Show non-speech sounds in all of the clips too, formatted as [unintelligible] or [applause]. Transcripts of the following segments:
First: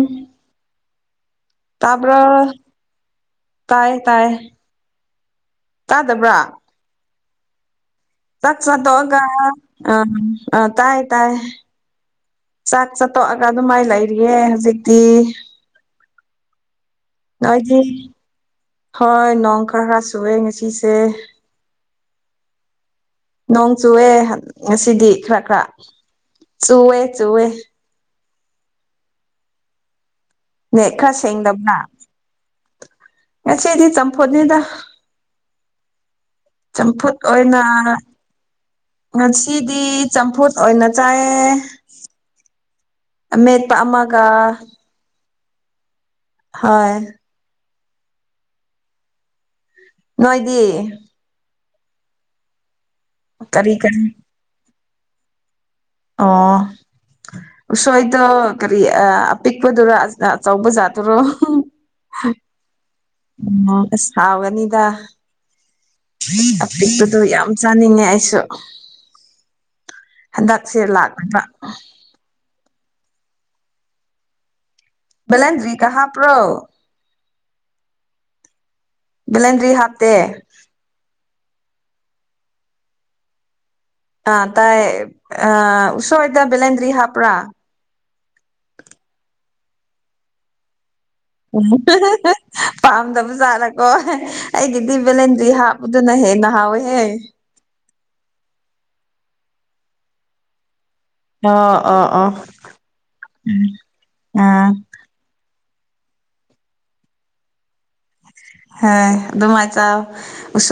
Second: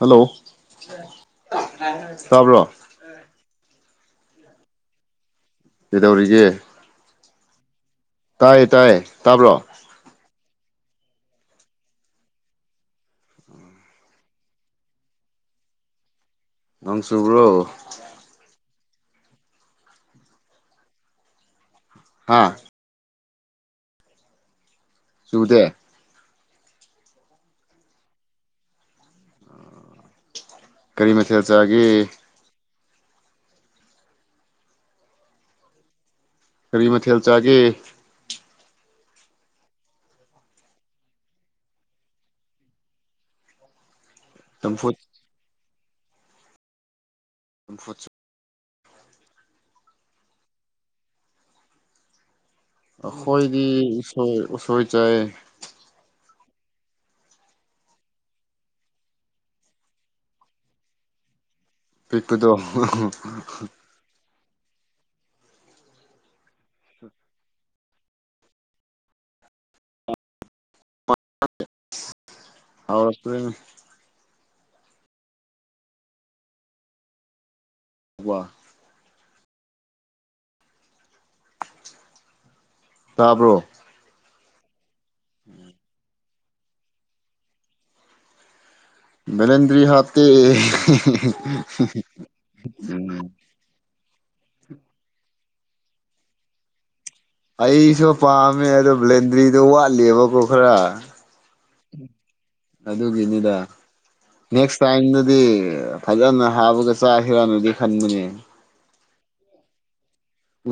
Hello ꯇꯕꯔ꯭ꯑꯣ꯫ ꯇꯥꯕ꯭ꯔꯣ ꯇꯥꯏ ꯇꯥꯏ꯫ ꯀꯩꯗꯧꯔꯤꯒꯦ꯫ ꯇꯥꯗꯕ꯭ꯔꯥ ꯆꯥꯛ ꯇꯥꯏꯌꯦ ꯆ ꯇꯥꯏꯌꯦ ꯇꯣꯛꯑꯒ ꯍꯥ ꯇꯥꯕ꯭ꯔꯣ ꯑ ꯑ ꯇꯥꯏ ꯇꯥꯏ꯫ ꯆꯥꯛ ꯆꯥ ꯇꯣꯛꯑꯒ ꯑꯗꯨꯃꯥꯏꯅ ꯂꯩꯔꯤꯌꯦ ꯍꯧꯖꯤꯛꯇꯤ꯫ [unintelligible] ꯅꯣꯏꯗꯤ ꯍꯣꯏ ꯅꯣꯡ ꯈꯔ ꯈꯔ ꯁꯨꯑꯦ ꯉꯁꯤꯁꯦ꯫ ꯍꯥꯥ꯫ ꯅꯣꯡ ꯆꯨꯑꯦ ꯉꯁꯤꯗꯤ ꯈꯔ ꯈꯔ꯫ ꯆꯨꯗꯦ ꯆꯨꯋꯦ ꯆꯨꯋꯦ꯫ ꯃꯦꯛ ꯀꯔꯤ ꯈꯔ ꯃꯊꯦꯜ ꯁꯦꯡꯗꯕ꯭ꯔꯥ꯫ ꯆꯥꯒꯦ ꯉꯁꯤꯗꯤ ꯆꯝꯐꯣꯠꯅꯤꯗ꯫ ꯀꯔꯤ ꯆꯝꯐꯨꯠ ꯃꯊꯦꯜ ꯆꯥꯒꯦ ꯑꯣꯏꯅ꯫ ꯉꯁꯤꯗꯤ ꯆꯝꯐꯨꯠ ꯑꯣꯏꯅ ꯆꯥꯏꯌꯦ꯫ ꯑꯃꯦꯠꯄ ꯑꯃꯒ꯫ [inaudible] ꯍꯣꯏ꯫ [inaudible] ꯅꯣꯏꯗꯤ꯫ ꯑꯩꯈꯣꯏꯗꯤ ꯀꯔꯤ ꯀꯔꯤ ꯎꯁꯣꯏ ꯎꯁꯣꯏ ꯆꯥꯏꯌꯦ꯫ ꯑꯣ꯫ ꯎꯁꯣꯏꯗꯣ ꯀꯔꯤ ꯑꯄꯤꯛꯄꯗꯨꯔꯣ ꯑꯆꯧꯕ ꯖꯥꯠꯇꯨꯔꯣ꯫ ꯄꯤꯛꯄꯗꯣ꯫ ꯑꯣ ꯑꯁ꯫ ꯍꯥꯎꯒꯅꯤꯗ ꯑꯄꯤꯛꯄꯗꯣ ꯌꯥꯝ ꯆꯥꯅꯤꯡꯉꯦ ꯑꯩꯁꯨ꯫ ꯍꯟꯗꯛꯁꯦ ꯂꯥꯛ꯫ [unintelligible] ꯕꯦꯂꯦꯟꯗꯔ꯭ꯤꯀꯥ ꯍꯥꯞꯄ꯭ꯔꯣ꯫ ꯋꯥ꯫ ꯕꯤꯂꯦꯟꯗꯔ꯭ꯤ ꯍꯥꯞꯇꯦ꯫ ꯇꯥꯕ꯭ꯔꯣ꯫ ꯑ ꯇꯥꯏꯌꯦ ꯑꯥ ꯎꯁꯣꯏꯗ ꯕꯦꯂꯦꯟꯗꯔ꯭ꯤ ꯍꯥꯄ꯭ꯔꯥ꯫ ꯔꯦꯟꯗ꯭ꯔꯤ ꯍꯥꯞꯇ ꯎꯝ ꯐꯥꯝꯗꯕꯨ ꯆꯂꯒ ꯑꯣꯍ ꯑꯩꯒꯤꯗꯤ ꯕꯦꯂꯦꯟꯗꯤ ꯍꯥꯞꯄꯗꯨꯅ ꯍꯦꯟꯅ ꯍꯥꯎꯋꯦꯍꯦ ꯑꯩꯁꯨ ꯄꯥꯝꯃꯦ ꯑꯗꯣ ꯕ꯭ꯂꯦꯟꯗ꯭ꯔꯤꯗꯣ ꯋꯥꯠꯂꯤꯕꯀꯣ ꯈꯔ ꯑꯣ ꯑꯣ ꯑꯣ ꯑꯗꯨꯒꯤꯅꯤꯗ ꯑꯥ ꯅꯦꯛꯁ ꯇꯥꯏꯝꯗꯗꯤ ꯐꯖꯅ ꯍꯥꯞꯕꯒ ꯆꯥꯛ ꯍꯤꯔꯥꯟꯅꯗꯤ ꯈꯟꯕꯅꯦ ꯍꯣꯏ ꯑꯗꯨꯃꯥꯏ ꯆꯥꯎ꯫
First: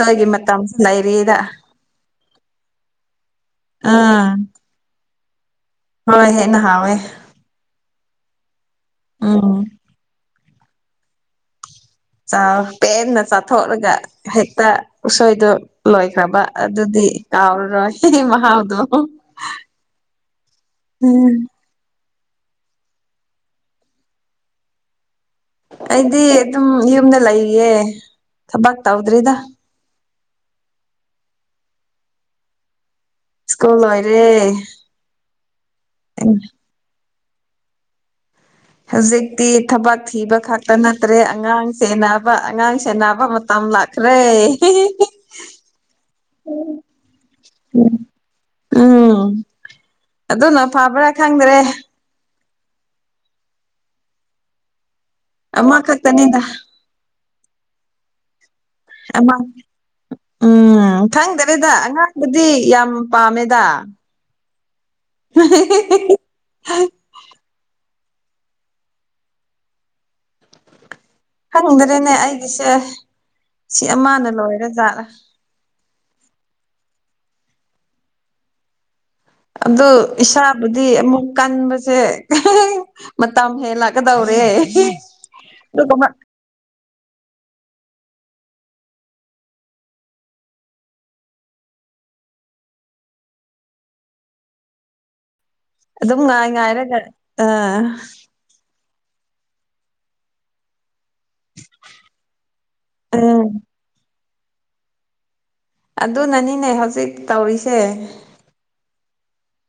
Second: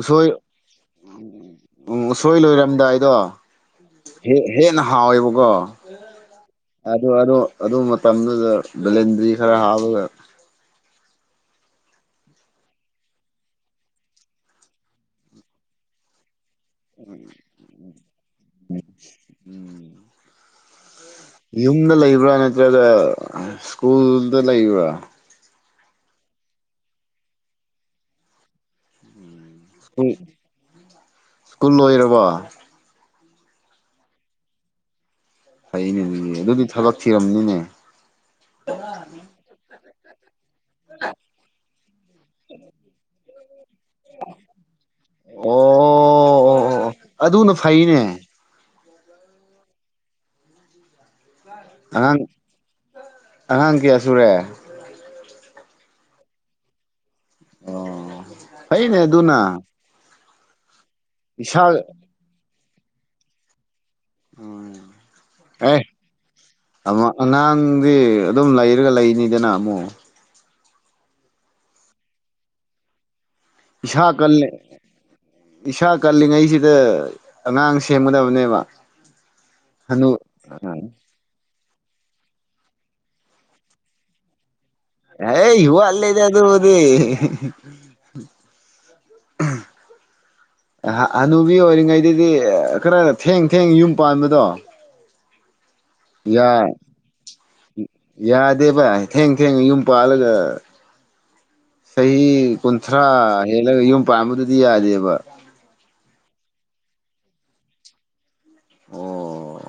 ꯎꯁꯣꯏ ꯃꯇꯝꯁꯨ ꯂꯩꯔꯤꯗ ꯎꯝ ꯎꯁꯣꯏ ꯂꯣꯏꯔꯝꯗꯥꯏꯗꯣ ꯍꯦ ꯎꯝ꯫ ꯍꯦꯟꯅ ꯍꯥꯎꯋꯦꯕꯀꯣ ꯍꯣꯏ ꯍꯦꯟꯅ ꯍꯥꯎꯋꯦ ꯑꯗꯨ ꯑꯗꯨ ꯃꯇꯝꯗꯨꯗ꯫ ꯕꯦꯂꯦꯟꯗꯔꯤ ꯈꯔ ꯎꯝ ꯍꯞꯕꯒꯥ꯫ ꯆꯥꯎ ꯄꯦꯟꯅ ꯆꯥꯊꯣꯛꯂꯒ ꯍꯦꯛꯇ ꯎꯁꯣꯏꯗꯨ ꯂꯣꯏꯈ꯭ꯔꯕ꯫ ꯑꯗꯨꯗꯤ ꯀꯥꯎꯔꯔꯣꯏ꯫ ꯃꯍꯥꯎꯗꯣ ꯎꯝ ꯌꯨꯝꯗ ꯂꯩꯕ꯭ꯔꯥ ꯅꯠꯇ꯭ꯔꯒ ꯁ꯭ꯀꯨꯜꯗ ꯂꯩꯕ꯭ꯔꯥ ꯑꯩꯗꯤ ꯑꯗꯨꯝ ꯌꯨꯝꯗ ꯂꯩꯌꯦ ꯊꯕꯛ ꯇꯧꯗ꯭ꯔꯤꯗ ꯏꯁꯀꯨꯜ ꯏꯁ꯭ꯀꯨꯜ ꯂꯣꯏꯔꯕꫭ ꯏꯁꯀꯨ꯭ꯜ ꯂꯣꯏꯔꯦ ꯐꯩꯅꯦ ꯑꯗꯨꯗꯤ ꯊꯕꯛ ꯊꯤꯔꯝꯅꯤꯅꯦ ꯍꯧꯖꯤꯛꯇꯤ ꯊꯕꯛ ꯊꯤꯕ ꯈꯛ ꯇꯠꯅꯗꯔꯦ ꯑꯉꯥꯡ ꯁꯦꯟꯅꯕ ꯑꯉꯥꯡ ꯁꯦꯟꯅꯕ ꯃꯇꯝ ꯂ ꯈꯔꯦ ꯑꯣ ꯑꯣ ꯑꯣ ꯑꯣ ꯑꯗꯨꯅ ꯐꯩꯅꯦ ꯎꯝ ꯑꯗꯨꯅ ꯐꯕ꯭ꯔꯥ ꯈꯪꯗ꯭ꯔꯦ ꯑꯉꯥꯡ ꯑꯉꯥꯡ ꯀꯌꯥ ꯁꯨꯔꯦ ꯑꯃ ꯈꯛꯇꯅꯤꯗ ꯑꯣ ꯐꯩꯅꯦ ꯑꯃ ꯑꯗꯨꯅ ꯎꯝ ꯏꯁꯥ ꯈꯪꯗꯔꯦꯗ ꯑꯉꯥꯡꯕꯨꯗꯤ ꯌꯥꯝ ꯄꯥꯝꯃꯦꯗ ꯎꯝ ꯑꯦ ꯑꯉꯥꯡꯗꯤ ꯑꯗꯨꯝ ꯂꯩꯔꯒ ꯂꯩꯅꯤꯗꯅ ꯑꯃꯨꯛ ꯈꯪꯗ꯭ꯔꯦꯅꯦ ꯑꯩꯒꯤꯁꯦ ꯁꯤ ꯄꯁꯥ ꯑꯃꯅ ꯀꯜꯂꯦ ꯂꯣꯏꯔ ꯖꯥꯠꯂꯥ ꯏꯁꯥ ꯀꯜꯂꯤꯉꯩꯁꯤꯗ ꯑꯉꯥꯡ ꯁꯦꯝꯒꯗꯕꯅꯦꯕ ꯑꯗꯨ ꯍꯅꯨ ꯏꯁꯥꯕꯨꯗꯤ ꯑꯃꯨꯛ ꯀꯟꯕꯁꯦ ꯃꯇꯝ ꯍꯦꯂꯛ ꯀꯗꯧꯔꯦ ꯑ ꯋꯥꯠꯂꯦꯅꯦ ꯑꯗꯨꯕꯨꯗꯤ ꯎꯝ ꯍꯅꯨꯕꯤ ꯑꯣꯏꯔꯤꯉꯩꯗꯗꯤ ꯈꯔ ꯊꯦꯡ ꯊꯦꯡ ꯌꯨꯝ ꯄꯥꯟꯕꯗꯣ ꯑꯗꯨꯝ ꯌꯥ ꯉꯥꯏ ꯉꯥꯏꯔꯒ ꯑ ꯌꯥꯗꯦꯕ ꯊꯦꯡ ꯊꯦꯡꯅ ꯌꯨꯝ ꯄꯥꯜꯂꯒ ꯆꯍꯤ ꯀꯨꯟꯊ꯭ꯔꯥ ꯎꯝ ꯍꯦꯜꯂꯒ ꯌꯨꯝ ꯄꯥꯟꯕꯗꯨꯗꯤ ꯌꯥꯗꯦꯕ ꯑꯗꯨꯅꯅꯤꯅꯦ ꯍꯧꯖꯤꯛ ꯇꯧꯔꯤꯁꯦ ꯑꯣ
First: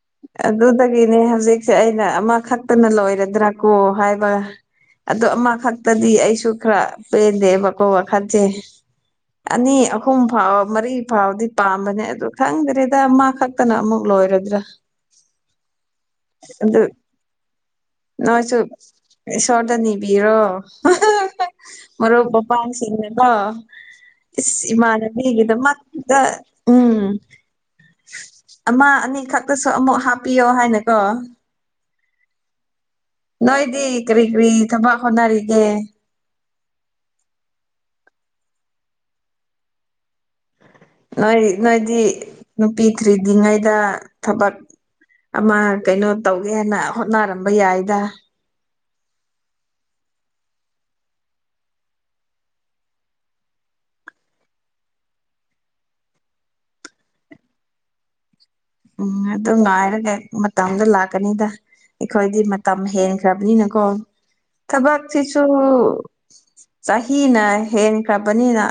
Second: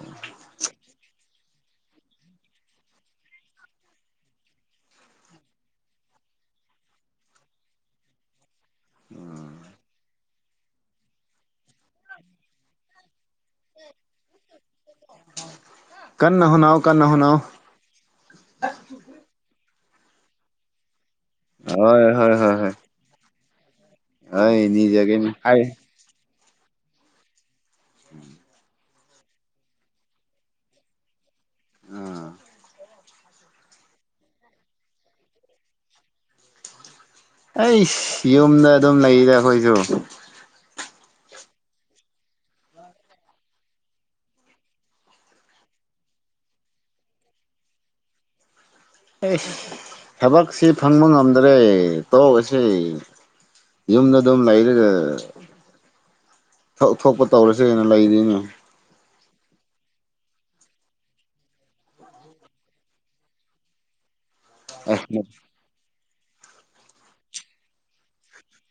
ꯑꯗꯨꯗꯒꯤꯅꯤ ꯍꯧꯖꯤꯛꯁꯦ ꯑꯩꯅ ꯑꯃꯈꯛꯇꯅ ꯂꯣꯏꯔꯗ꯭ꯔꯥ ꯀꯣ ꯍꯥꯏꯕ ꯑꯗꫭ ꯑꯃꯈꯛꯇꯗꯤ ꯑꯩꯁꯨ ꯈꯔ ꯄꯦꯟꯗꯦꯕꯀꯣ ꯋꯥ ꯈꯟꯁꯦ ꯑꯅꯤ ꯑꯍꯨꯝ ꯐꯥꯎꯕ ꯃꯔꯤ ꯐꯥꯎꯕꯗꯤ ꯄꯥꯝꯕꯅꯦ ꯑꯗꯨ ꯈꯪꯗ꯭ꯔꯦꯗ ꯑꯃꯥ ꯈꯛꯇꯅ ꯑꯃꯨꯛ ꯂꯣꯏꯔꯗ꯭ꯔꯥ ꯀꯟꯅ ꯍꫭꯠꯅꯧ ꯑꯗꯨ ꯀꯟꯅ ꯍꫭꯠꯅꯧ ꯅꯣꯏꯁꯨ ꯏꯁꫭꯔꯗꯅꯤꯕꯤꯌꫭ ꯍꯣꯏ ꯃꯔꯨꯞ ꯍꯣꯏ ꯍꯣꯏ ꯍꯣꯏ ꯃꯄꯥꯡꯁꯤꯡꯗꯤꯀꫭ ꯍꯣꯏ ꯏꯁ ꯅꯤꯖꯒꯦꯅꯤ ꯏꯃꯥꯟꯅꯕꯤꯒꯤꯗ ꯍꯥꯏ ꯗ ꯎꯝ ꯑꯃ ꯑꯅꯤꯈꯛ ꯇꯁꯨ ꯑꯃꯨꯛ ꯍꯥꯞꯄꯤꯌꯣ ꯍꯥꯏꯅꯀꯣ ꯑꯥ ꯅꯣꯏꯗꯤ ꯀꯔꯤ ꯀꯔꯤ ꯊꯕꯛ ꯍꯣꯠꯅꯔꯤꯒꯦ ꯑꯩꯁ ꯌꯨꯝꯗ ꯑꯗꯨꯝ ꯂꯩꯗ ꯑꯩꯈꯣꯏꯖꯨ ꯅꯣꯏ ꯅꯣꯏꯗꯤ ꯅꯨꯄꯤ ꯊꯤꯗ꯭ꯔꯤꯉꯩꯗ ꯊꯕꯛ ꯑꯃ ꯀꯩꯅꯣ ꯇꯧꯒꯦꯅ ꯍꯣꯠꯅꯔꯝꯕ ꯌꯥꯏꯗ ꯑꯩꯁ ꯊꯕꯛꯁꯤ ꯐꯪꯕ ꯉꯝꯗ꯭ꯔꯦ ꯇꯣꯛꯑꯁꯤ ꯌꯨꯝꯗ ꯑꯗꯨꯝ ꯂꯩꯔꯒ ꯊꯣꯛ ꯊꫭꯛꯄ ꯇꯧꯔꯁꯤꯅ ꯂꯩꯔꯤꯅꯦ ꯎꯝ ꯑꯗꯨ ꯉꯥꯏꯔꯒ ꯃꯇꯝꯗꯨ ꯂꯥꯛꯀꯅꯤꯗ ꯑꯩꯈꯣꯏꯗꯤ ꯃꯇꯝ ꯍꯦꯟꯈ꯭ꯔꯕꯅꯤꯅꯀꯣ ꯑꯦ ꯊꯕꯛꯁꯤꯁꯨ ꯆꯍꯤꯅ ꯍꯦꯟꯈ꯭ꯔꯕꯅꯤꯅ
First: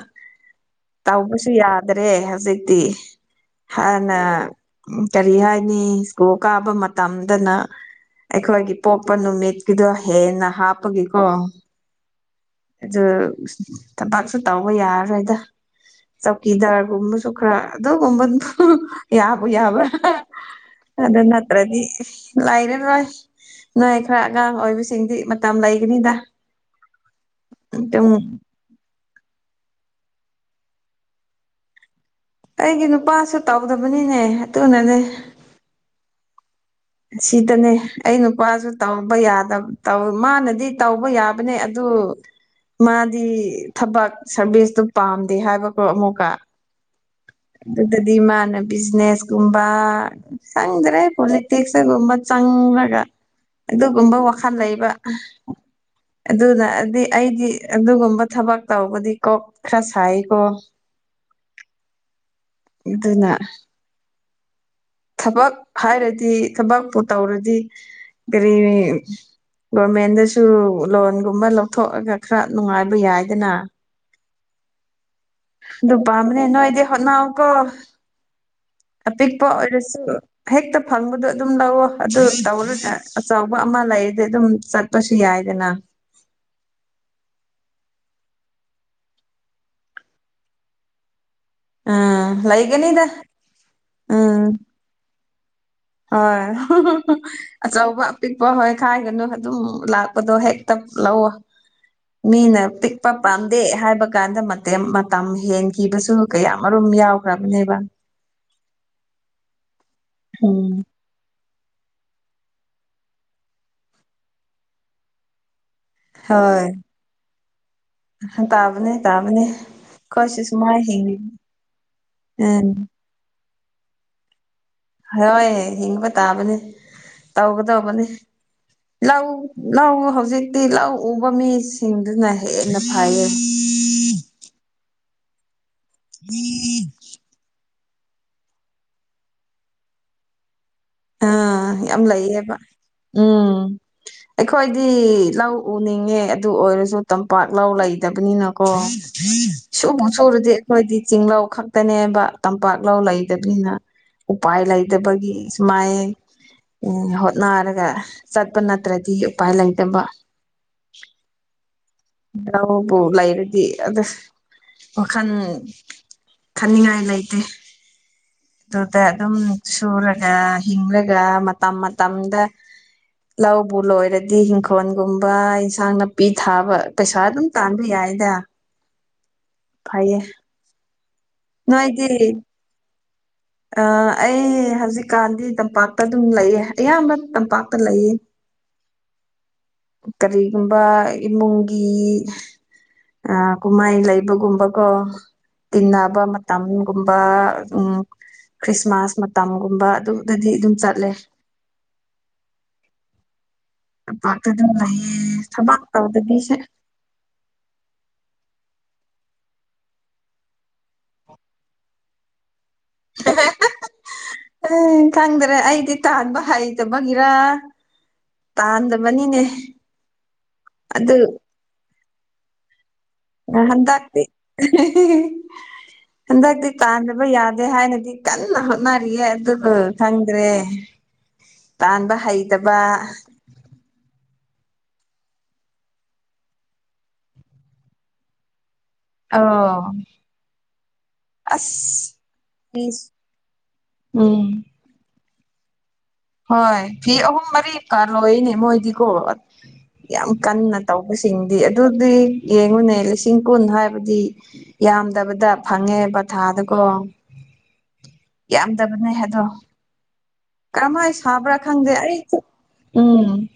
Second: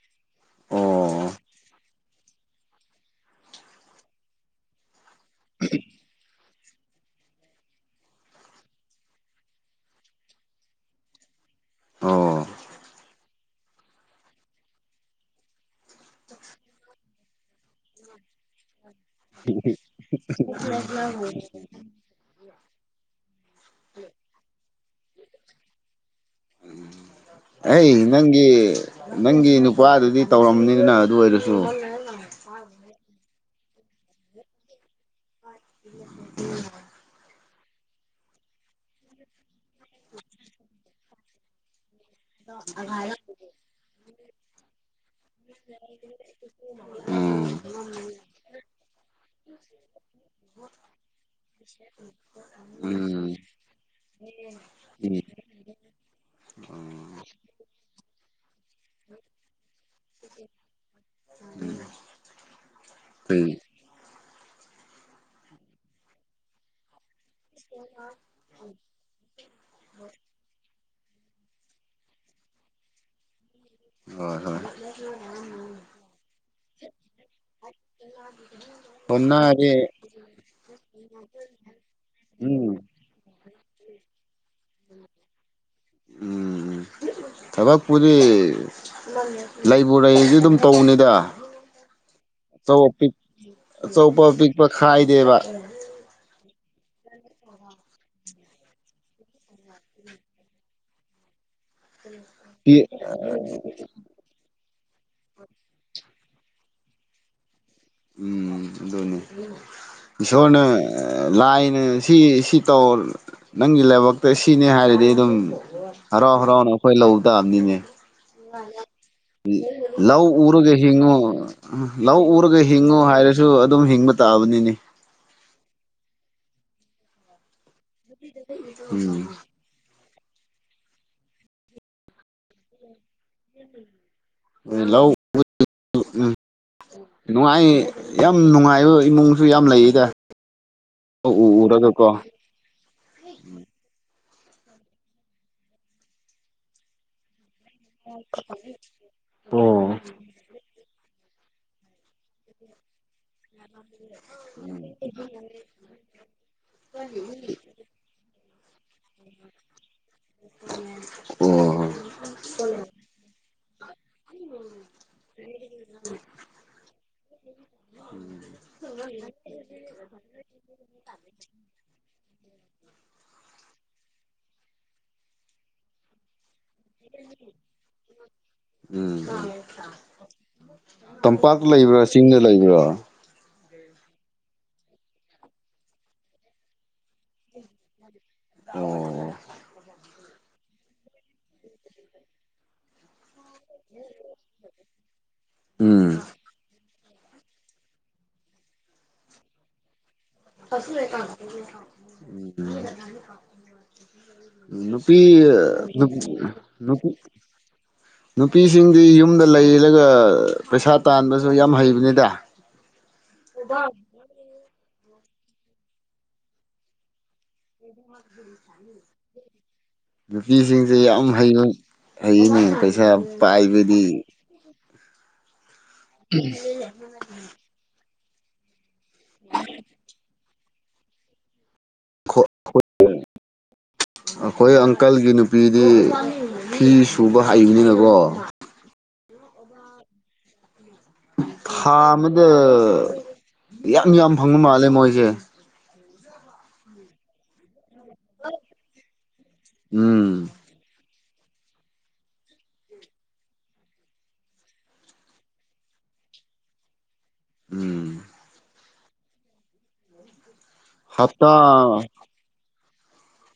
ꯑꯣ ꯇꯧꯕꯁꯨ ꯌꯥꯗ꯭ꯔꯦ ꯍꯧꯖꯤꯛꯇꯤ ꯍꯥꯟꯅ ꯎꯝ ꯀꯔꯤ ꯍꯥꯏꯅꯤ ꯏꯁ꯭ꯀꯨꯜ ꯀꯥꯕ ꯃꯇꯝꯗꯅ ꯑꯩꯈꯣꯏꯒꯤ ꯄꯣꯛꯄ ꯅꯨꯃꯤꯠꯀꯤꯗꯣ ꯍꯦꯟꯅ ꯍꯥꯞꯄꯒꯤꯀꯣ ꯑꯣ ꯑꯗꯨ ꯊꯕꯛꯁꯨ ꯇꯧꯕ ꯌꯥꯔꯔꯣꯏꯗ ꯆꯧꯀꯤꯗꯥꯔꯒꯨꯝꯕꯁꯨ ꯈꯔ ꯑꯗꯨꯒꯨꯝꯕꯗꯨ ꯌꯥꯕꯨ ꯌꯥꯕ꯭ꯔꯥ ꯑꯗꯨꯅꯠꯇꯔꯗꯤ ꯂꯩꯔꯔꫭꯏ ꯅꯣꯏ ꯈꯔ ꯑꯉꯥꯡ ꯑꯣꯏꯕꯁꯤꯡꯗꯤ ꯃꯇꯝ ꯂꯩꯒꯅꯤꯗ ꯑꯩ ꯑꯗꯨꯝ ꯅꯪꯒꯤ ꯅꯪꯒꯤ ꯅꯨꯄꯥꯗꯨꯗꯤ ꯇꯧꯔꯝꯅꯤꯗꯅ ꯑꯗꯨ ꯑꯣꯏꯔꯁꯨ ꯎ [unintelligible] ꯑꯩꯒꯤ ꯅꯨꯄꯥꯁꯨ ꯇꯧꯗꯕꯅꯤꯅꯦ ꯑꯗꯨꯅꯅꯦ [unintelligible] ꯁꯤꯇꯅꯦ ꯑꯩ ꯅꯨꯄꯥꯁꯨ ꯇꯧꯕ ꯌꯥꯗꯕ ꯇꯧ ꯃꯥꯅꯗꯤ ꯇꯧ ꯍꯕ ꯌꯥꯕꯅꯦ ꯑꯗꯨ ꯃꯥꯗꯤ ꯊꯕꯛ ꯁꯥꯔꯚꯤꯁꯇꯨ ꯄꯥꯝꯗꯦ ꯍꯥꯏꯕꯀꯣ ꯑꯃꯨꯛꯀ ꯎꯝ ꯑꯗꯨꯗꯗꯤ ꯃꯥꯅ ꯕꯤꯖꯤꯅꯦꯁꯀꯨꯝꯕ ꯈꯪꯗ꯭ꯔꯦ ꯍꫭꯂꯤ ꯇꯤꯛꯁꯇꯒꯨꯝꯕ ꯆꯪꯂꯒ ꯎꯝ ꯑꯗꯨꯒꯨꯝꯕ ꯋꯥꯈꯜ ꯂꯩꯕ ꯎꯝ ꯑꯗꯨꯂꯥꯛꯑꯗꯤ ꯑꯩꯗꯤ ꯑꯗꯨꯒꯨꯝꯕ ꯊꯕꯛ ꯇꯧꯕꯗꯤ ꯀꯣꯛ ꯈꯔ ꯁꯥꯏꯀꯣ ꯎꯝ [unintelligible] ꯑꯗꯨꯅ ꯊꯕꯛ ꯍꯥꯏꯔꯗꯤ ꯊꯕꯛ ꯄꯨ ꯇꯧꯔꯗꯤ ꯀꯔꯤ ꯒꯣꯔꯃꯦꯟꯗ ꯁꯨ ꯂꯣꯟꯒꯨꯝꯕ ꯂꯧꯊꯣꯛꯑꯒ ꯈꯔ ꯅꯨꯡꯉꯥꯏꯕ ꯌꯥꯏꯗꯅ ꯍꯣꯏ ꯍꯣꯏ ꯂꯩ [unintelligible] ꯑꯗꯨ ꯄꯥꯥ ꯝꯕꯅꯦ ꯅꯣꯏꯗꯤ ꯍꯣꯠꯅꯎ ꯀꯣ ꯅꯦ [unintelligible] ꯑꯄꯤꯛꯄ ꯑꯣꯏꯔꯁꯨ ꯍꯦꯛꯇ ꯐꯪꯕꯗꯣ ꯑꯗꯨꯝ ꯂꯧꯑꯣ ꯑꯗꯨ ꯇꯧꯔꯨꯅꯦ ꯎꯝ ꯑꯆꯧꯕ ꯑꯃ ꯂꯩꯗꯤ ꯑꯗꯨꯝ ꯆꯠꯄꯁꯨ ꯌꯥꯏꯗꯅ ꯎꯝ ꯎꯝ ꯊꯕꯛꯄꯨꯗꯤ ꯂꯩꯕꯨ ꯂꯩꯁꯨ ꯑꯗꯨꯝ ꯇꯧꯕꯅꯤꯗ ꯑꯥ ꯆꯧ ꯂꯩꯒꯅꯤꯗ ꯄꯤꯛ ꯑꯆꯧꯕ ꯑꯄꯤꯛꯄ ꯈꯥꯏꯗꯦꯕ ꯍ [unintelligible] ꯑꯆꯧꯕ ꯑꯄꯤꯛꯄ ꯍꯣꯏ ꯈꯥꯏꯒꯅꯨ ꯑꯗꯨꯝ ꯂꯥꯛꯄꯗꯣ ꯍꯦꯛꯇ ꯂꯧꯑꯣ ꯃꯤꯅ ꯄꯤꯛꯄ ꯄꯥꯝꯗꯦ ꯍꯥꯏꯕ ꯀꯥꯟꯗ ꯃꯇꯦꯝ ꯃꯇꯝ ꯍꯦꯟꯈꯤꯕꯁꯨ ꯀꯌꯥꯃꯔꯨꯝ ꯌꯥꯎꯈ꯭ꯔꯕꯅꯦꯕ ꯎꯝ ꯑꯗꯨꯅꯦ ꯏꯁꯣꯔꯅ ꯎꯝ ꯂꯥꯏꯅ ꯁꯤ ꯁꯤ ꯇꯧ ꯅꯪꯒꯤ ꯂꯥꯏꯕꯛꯇ ꯁꯤꯅꯦ ꯍꯥꯏꯔꯗꯤ ꯑꯗꯨꯝ ꯍꯔꯥꯎ ꯍꯣꯏ ꯍꯔꯥꯎꯅ ꯑꯩꯈꯣꯏ ꯂꯧ ꯇꯕꯅꯤꯅꯦ ꯇꯥꯕꯅꯦ ꯇꯥꯕꯅꯦ ꯂꯎ ꯑꯩꯈꯣꯏꯁꯨ ꯎꯔꯒ ꯁꯨꯃꯥꯏ ꯍꯤꯡꯉꯨ ꯍꯤꯡꯉꯤ ꯂꯎ ꯎꯔꯒ ꯎꯝ ꯍꯥꯏꯔꯁꯨ ꯑꯗꯨꯝ ꯍꯤꯡꯕ ꯇꯥꯕꯅꯤꯅꯦ ꯍꯣꯏ ꯍꯤꯡꯕ ꯇꯥꯕꯅꯤ ꯇꯧꯒꯗꯧꯕꯅꯦ ꯎꯝ ꯂꯧ ꯂꯧ ꯍꯧꯖꯤꯛꯇꯤ ꯂꯧ ꯎꯕ ꯃꯤꯁꯤꯡꯗꯨꯅ ꯍꯦꯟꯅ ꯐꯩꯌꯦ ꯂꯧ ꯎꯝ [inaudible] ꯅꯨꯡꯉꯥꯏ ꯌꯥꯝ ꯅꯨꯡꯉꯥꯏꯕ ꯏꯃꯨꯡꯁꯨ ꯌꯥꯝ ꯂꯩꯌꯦꯗ ꯎ ꯎꯔꯒꯀꯣ ꯕ [unintelligible] ꯎꯝ ꯑꯩꯈꯣꯏꯗꯤ ꯂꯧ ꯎꯅꯤꯡꯉꯦ ꯑꯗꯨ ꯑꯣꯏꯔꯁꯨ ꯇꯝꯄꯥꯛ ꯂꯧ ꯂꯩ ꯗꯄꯅꯤꯅꯀꯣ ꯑꯣ ꯁꯨꯕꯨ ꯁꯨꯔꯨꯗꯤ ꯑꯩꯈꯣꯏꯗꯤ ꯆꯤꯡꯂꯧ ꯈꯛꯇꯅꯦꯕ ꯇꯝꯄꯥꯛ ꯂꯧ ꯂꯩ ꯂꯩꯗꯕꯅꯤꯅ ꯎꯄꯥꯏ ꯂꯩꯇꯕꯒꯤ ꯁꯨꯃꯥꯏ ꯎꯝ ꯍꯣꯠꯅꯔꯒ ꯆꯠꯄ ꯅꯠꯇ꯭ꯔꯗꯤ ꯎꯄꯥꯏ ꯂꯩꯇꯕ ꯑꯣ ꯂꯧꯕꯨ ꯂꯩꯔꯗꯤ ꯑꯗꯨ ꯋꯥꯈꯟ ꯈꯟꯅꯤꯡꯉꯥꯏ ꯂꯩꯇꯦ ꯎꯝ ꯑꯗꯨꯗ ꯑꯗꯨꯝ ꯁꯨꯔꯒ ꯍꯤꯡꯂꯒ ꯃꯇꯝ ꯃꯇꯝꯗ ꯂꯧꯕꯨ ꯂꯣꯏꯔꯗꯤ ꯍꯤꯡꯈꯣꯟꯒꯨꯝꯕ ꯏꯟꯁꯥꯡ ꯅꯥꯄꯤ ꯊꯥꯕ ꯄꯩꯁꯥ ꯑꯗꯨꯝ ꯇꯥꯟꯕ ꯌꯥꯏꯗ ꯎꯝ ꯐꯩꯌꯦ ꯇꯝꯄꯥꯛꯇ ꯅꯣꯏꯗꯤ ꯂꯩꯕ꯭ꯔꯥ ꯆꯤꯡꯗ ꯂꯩꯕ꯭ꯔꯥ ꯑ ꯑꯩ ꯍꯧꯖꯤꯛꯀꯥꯟꯗꯤ ꯇꯝꯄꯥꯛꯇ ꯑꯗꯨꯝ ꯂꯩꯌꯦ ꯑꯌꯥꯝꯕ ꯇꯝꯄꯥꯛꯇ ꯂꯩꯌꯦ ꯑꯣ ꯀꯔꯤꯒꯨꯝꯕ ꯏꯃꯨꯡꯒꯤ ꯀꯨꯝꯍꯩ ꯂꯩꯕꯒꯨꯝꯕꯀꯣ ꯎꯝ ꯇꯤꯟꯅꯕ ꯃꯇꯝꯒꯨꯝꯕ ꯎꯝ ꯈ꯭ꯔꯤꯁꯃꯥꯁ ꯃꯇꯝꯒꯨꯝꯕ ꯑꯗꯨꯝ ꯆꯠꯂꯦ ꯇꯝꯄꯥꯛꯇ ꯑꯗꯨꯝ ꯎꯃ [unintelligible] ꯂꯩꯌꯦ ꯅꯨꯄꯤ ꯊꯕꯛ ꯇꯧꯗꯕꯤꯁꯨ ꯅꯨꯄꯤ ꯅꯨꯄꯤꯁꯤꯡꯗꯤ ꯌꯨꯝꯗ ꯂꯩꯔꯒ ꯄꯩꯁꯥ ꯇꯥꯟꯕꯁꯨ ꯌꯥꯝ ꯍꯩꯕꯅꯤꯗ [inaudible] ꯎ ꯈꯪꯗ꯭ꯔꯦ ꯑꯩꯗꯤ ꯇꯥꯟꯕ ꯍꯩꯇꯕꯒꯤꯔ ꯇꯥꯟꯗꯕꯅꯤꯅꯦ ꯅꯨꯄꯤꯁꯤꯡꯁꯦ ꯑꯗꯨ ꯌꯥꯝ ꯍꯩꯩꯕ ꯑꯩꯅ ꯄꯩꯁꯥ ꯍꯟꯗꯛꯇꯤ ꯍꯟꯗꯛꯇꯤ ꯇꯥꯟꯗꯕ ꯌꯥꯗꯦ ꯍꯥꯏꯅꯗꯤ ꯀꯟꯅ ꯍꯣꯠꯅꯔꯤꯌꯦ ꯑꯗꯨꯕꯨ ꯈꯪꯗ꯭ꯔꯦ ꯇꯥꯟꯕ ꯍꯩꯇꯕ [inaudible] ꯑꯩꯈꯣꯏ ꯑꯪꯀꯜꯒꯤ ꯅꯨꯄꯤꯗꯤ ꯐꯤ ꯁꯨꯕ ꯍꯩꯕꯅꯤꯅꯀꯣ ꯑꯣ ꯑꯁ ꯊꯥ ꯑꯃꯗ ꯐꯤꯁ ꯌꯥꯝ ꯌꯥꯝ ꯎꯝ ꯐꯪꯕ ꯃꯥꯜꯂꯦ ꯃꯣꯏꯁꯦ ꯍꯣꯏ ꯐꯤ ꯑꯍꯨꯝ ꯃꯔꯤ ꯐꯥꯅ ꯂꯩꯅꯦ ꯃꯣꯏꯗꯤꯀꯣ ꯌꯥꯝ ꯎꯝ ꯀꯟꯅ ꯇꯧꯕꯁꯤꯡꯗꯤ ꯑꯗꯨꯗꯤ ꯌꯦꯡꯉꯨꯅꯦ ꯂꯤꯁꯤꯡ ꯀꯨꯟ ꯍꯥꯏꯕꯗꯤ ꯌꯥꯝꯗꯕꯗ ꯐꯪꯉꯦꯕ ꯊꯥꯗꯀꯣ ꯎꯝ ꯌꯥꯝꯗꯕꯅꯦ ꯑꯗꯣ ꯀꯔꯝꯍꯥꯏ ꯍꯞꯇꯥ ꯁꯥꯕ꯭ꯔꯥ ꯈꯪꯗꯦ ꯑꯩ ꯎꯝ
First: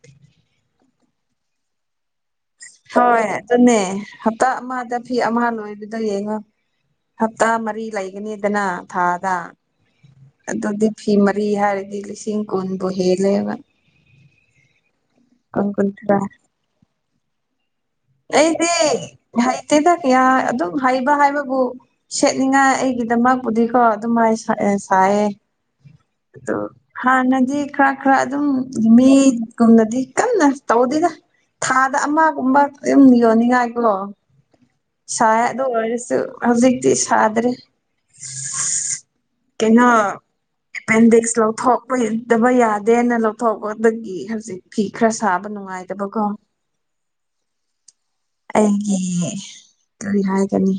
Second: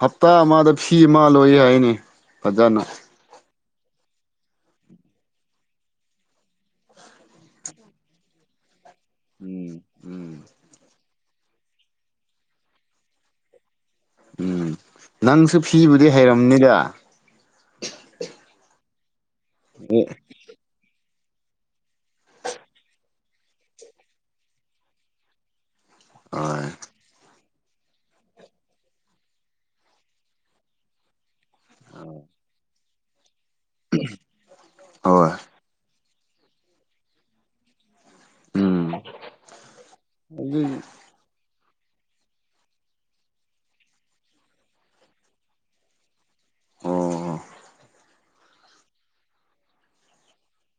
ꯍꯞꯇꯥ ꯑꯃꯗ ꯐꯤ ꯑꯃ ꯂꯣꯏꯌꯦ ꯍꯥꯏꯅꯦ ꯐꯖꯅ ꯍꯣꯏ ꯑꯗꯨꯅꯦ ꯍꯞꯇꯥ ꯑꯃꯗ ꯐꯤ ꯑꯃ ꯂꯣꯏꯕꯗ ꯌꯦꯡꯉꯣ ꯍꯞꯇꯥ ꯃꯔꯤ ꯂꯩꯒꯅꯤꯗꯅ ꯊꯥꯗ ꯎꯝ ꯎꯝ ꯑꯗꯨꯗꯤ ꯐꯤ ꯃꯔꯤ ꯍꯥꯏꯔꯗꯤ ꯂꯤꯁꯤꯡ ꯀꯨꯟꯕꯨ ꯍꯦꯜꯂꯦꯕ ꯎꯝ ꯅꯪꯁꯨ ꯀꯨꯟ ꯐꯤꯕꯨꯗꯤ ꯀꯨꯟꯊ꯭ꯔꯥ ꯍꯩꯔꯝꯅꯤꯗ ꯑꯩꯗꯤ ꯍꯩꯇꯦꯗ ꯍꯣꯏ ꯀꯌꯥ ꯑꯗꯨꯝ ꯍꯩꯕ ꯍꯥꯏꯕꯕꯨ ꯁꯦꯠꯅꯤꯡꯉꯥꯏ ꯑꯩꯒꯤꯗꯃꯛꯄꯨꯗꯤꯀꯣ ꯑꯗꯨꯃꯥꯏꯅ ꯁꯥꯏꯌꯦ ꯑ ꯍꯥꯟꯅꯗꯤ ꯈꯔ ꯈꯔ ꯑꯗꯨꯝ ꯃꯤꯒꯨꯝꯅꯗꯤ ꯀꯟꯅ ꯇꯧꯗꯦꯗ ꯊꯥꯗ ꯑꯃꯒꯨꯝꯕ ꯑꯗꯨꯨꯝ ꯌꯣꯟꯅꯤꯡꯉꯥꯏꯀꯣ ꯍꯣꯏ ꯁꯥꯏ ꯑꯗꯨ ꯑꯣꯏꯔꯁꯨ ꯍꯧꯖꯤꯛꯇꯤ ꯁꯥꯗ꯭ꯔꯦ ꯎꯝ ꯀꯩꯅꯣ ꯑꯗꯨꯒꯤ ꯑꯦꯄꯦꯟꯗꯤꯛꯁ ꯂꯧꯊꯣꯛ ꯗꯕ ꯌꯥꯗꯦꯅ ꯂꯧꯊꯣꯛꯄꯗꯒꯤ ꯍꯧꯖꯤꯛ ꯐꯤ ꯈꯔ ꯁꯥꯕ ꯅꯨꯡꯉꯥꯏꯇꯕꯀꯣ ꯑꯣ ꯑꯩꯒꯤ ꯀꯔꯤ ꯍꯥꯏꯒꯅꯤ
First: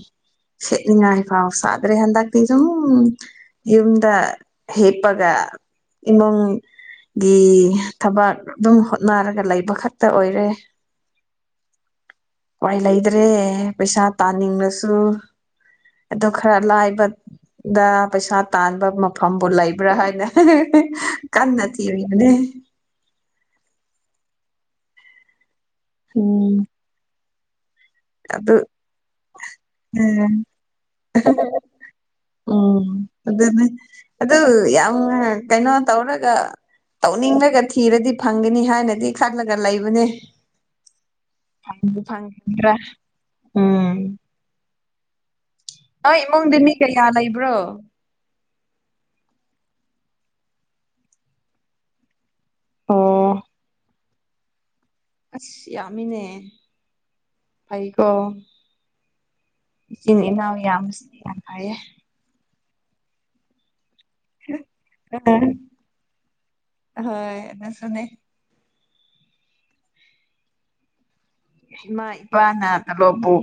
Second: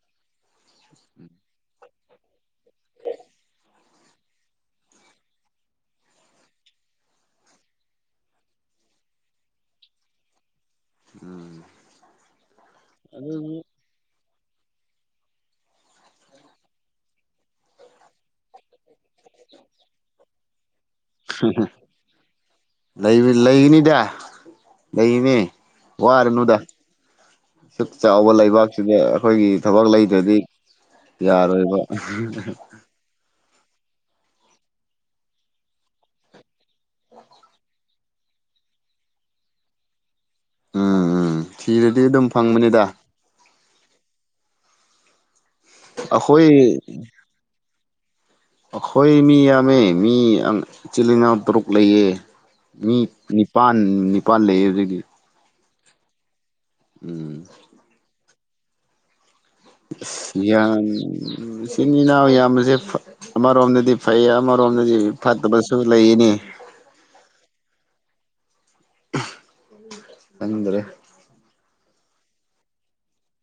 ꯍꯦꯠꯅꯤꯡ ꯉꯥꯏ ꯐꯥꯎꯁꯗ꯭ꯔꯦ ꯍꯟꯗꯇꯁꯨ ꯎ ꯌꯨꯝꯗ ꯍꯦꯄꯒ ꯏꯃꯨꯡꯒꯤ ꯊꯕꯛ ꯑꯗꯨꯝ ꯍꯣꯠꯅꯔꯒ ꯂꯩꯕ ꯈꯛꯇ ꯑꯣꯏꯔꯦ ꯎꯝ ꯋꯥꯏ ꯂꯩꯇ꯭ꯔꯦ ꯄꯩꯁꯥ ꯇꯥꯅꯤꯡꯂꯁꯨ ꯑ ꯈꯔ ꯂꯥꯏꯕ ꯗ ꯄꯩꯁꯥ ꯇꯥꯟꯕ ꯃꯐꯝꯕꯨ ꯂꯩꯕ꯭ꯔꯥ ꯍꯥꯏꯅ ꯀꯟꯅ ꯊꯤꯅꯤ ꯂꯩꯅꯤꯗ ꯂꯩꯅꯤ ꯋꯥꯔꯅꯨꯗ ꯁꯁꯨꯛ ꯆꯥꯎꯕ ꯑꯗꯨ ꯂꯩꯕꯥꯛꯁꯤꯗ ꯑꯩꯈꯣꯏꯒꯤ ꯊꯕꯛ ꯎꯝ ꯂꯩꯇ꯭ꯔꯗꯤ ꯌꯥꯔꯣꯏꯕ ꯎꯝ ꯑꯗꯨꯅꯦ ꯑꯗꯨ ꯌꯥꯝ ꯀꯩꯅꯣ ꯇꯧꯔꯒ ꯇꯧꯅꯤꯡꯂꯒ ꯊꯤꯔꯗꯤ ꯐꯪꯒꯅꯤ ꯍꯥꯏꯅꯗꯤ ꯈꯜꯂꯒ ꯂꯩꯕꯅꯦ ꯎꯝ ꯎꯝ ꯐꯪ ꯊꯤꯔꯗꯤ ꯑꯗꯨꯝ ꯐꯪ꯭ꯔ ꯐꯪꯕꯅꯤꯗ ꯎꯝ ꯑ ꯑꯩꯈꯣꯏ ꯏꯃꯨꯡꯗ ꯃꯤ ꯀꯌꯥ ꯂꯩꯕ꯭ꯔꯣ ꯑꯩꯈꯣꯏ ꯃꯤ ꯌꯥꯝꯃꯦ ꯃꯤ ꯌꯥꯝ ꯏꯆꯤꯜ ꯏꯅꯥꯎ ꯇꯔꯨꯛ ꯂꯩꯌꯦ ꯃꯤ ꯑꯣ ꯅꯤꯄꯜ ꯅꯤꯄꯥꯜ ꯂꯩꯌꯦ ꯍꯧꯖꯤꯛꯗꯒꯤ ꯑꯁ ꯌꯥꯝꯃꯤꯅꯦ ꯎꯝ ꯑꯩꯀꯣ ꯌꯥꯝꯕꯁꯤ ꯌꯥꯝ ꯐꯩꯌꯦ ꯁꯤꯅꯤ ꯏꯅꯥꯎ ꯌꯥꯝꯕꯁꯦ ꯑꯃꯔꯣꯝꯗꯗꯤ ꯐꯩ ꯑꯃꯔꯣꯝꯗꯗꯤ ꯐꯠꯇꯕꯁꯨ ꯂꯩꯅꯤ ꯍꯣꯏꯁꯨꯅꯦ ꯆꯗ꯭ꯔꯦ ꯏꯃꯥ ꯏꯄꯥꯅ ꯇꯂꯣꯞꯕꯨ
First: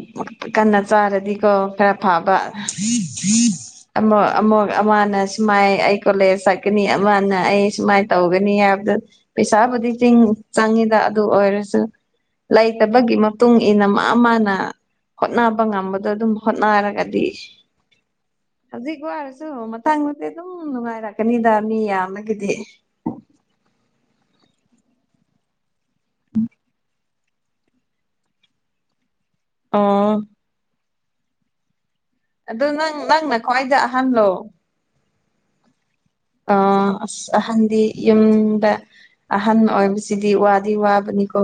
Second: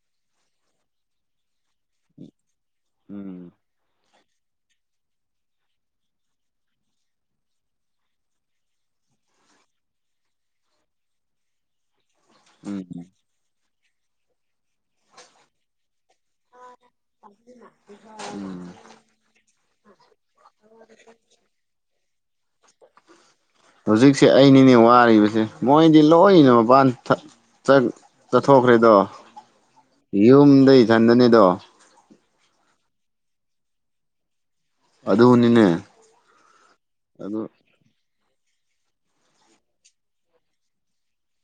ꯀꯟꯅ ꯆꯥꯔꯗꯤꯀꯣ ꯈꯔ ꯐꯕ ꯎꯝ ꯑꯃ ꯑꯃ ꯑꯃꯅ ꯁꯨꯃꯥꯏ ꯑꯩ ꯀꯣꯂꯦꯖ ꯁꯛꯀꯅꯤ ꯑꯃꯅ ꯑꯩ ꯁꯨꯃꯥꯏꯅ ꯇꯧꯒꯅꯤ ꯍꯥꯏꯕꯗꯨ ꯄꯩꯁꯥꯕꯨꯗꯤꯤꯡ ꯆꯪꯉꯤꯗ ꯑꯗꯨ ꯑꯣꯏꯔꯁꯨ ꯎꯝ ꯂꯩꯇꯕꯒꯤ ꯃꯇꯨꯡ ꯏꯟꯅ ꯃꯥ ꯃꯥꯅ ꯍꯣꯠꯅꯕ ꯉꯝꯕꯗꯣ ꯑꯗꯨꯝ ꯍꯣꯠꯅꯔꯒꯗꯤ [inaudible] ꯍꯧꯖꯤꯛ ꯑꯣꯏꯔꯁꯨ ꯃꯊꯪꯗꯗꯤ ꯑꯗꯨꯝ ꯅꯨꯡꯉꯥꯏꯔꯛꯀꯅꯤꯗ ꯃꯤ ꯌꯥꯝꯅꯒꯤꯗꯤ ꯍꯧꯖꯤꯛꯁꯦ ꯑꯩꯅꯤꯅꯦ ꯋꯥꯔꯤꯕꯁꯦ ꯃꯣꯏꯗꯤ ꯂꯣꯏꯅ ꯃꯄꯥꯟ ꯆꯠꯊꯣꯛꯈ꯭ꯔꯦꯗꯣ ꯑꯣ ꯌꯨꯝꯗ ꯏꯊꯟꯗꯅꯦꯗꯣ ꯑꯗꯨ ꯅꯪ ꯅꯪꯅ ꯈ꯭ꯋꯥꯏꯗ ꯑꯍꯜꯂꯣ ꯑꯗꯨꯅꯤꯅꯦ ꯑ ꯑꯗꯨ ꯑꯍꯟꯗꯤ ꯌꯨꯝꯗ ꯑꯍꯟ ꯑꯣꯏꯕꯁꯤꯗꯤ ꯋꯥꯗꯤ ꯋꯥꯕꯅꯤꯀꯣ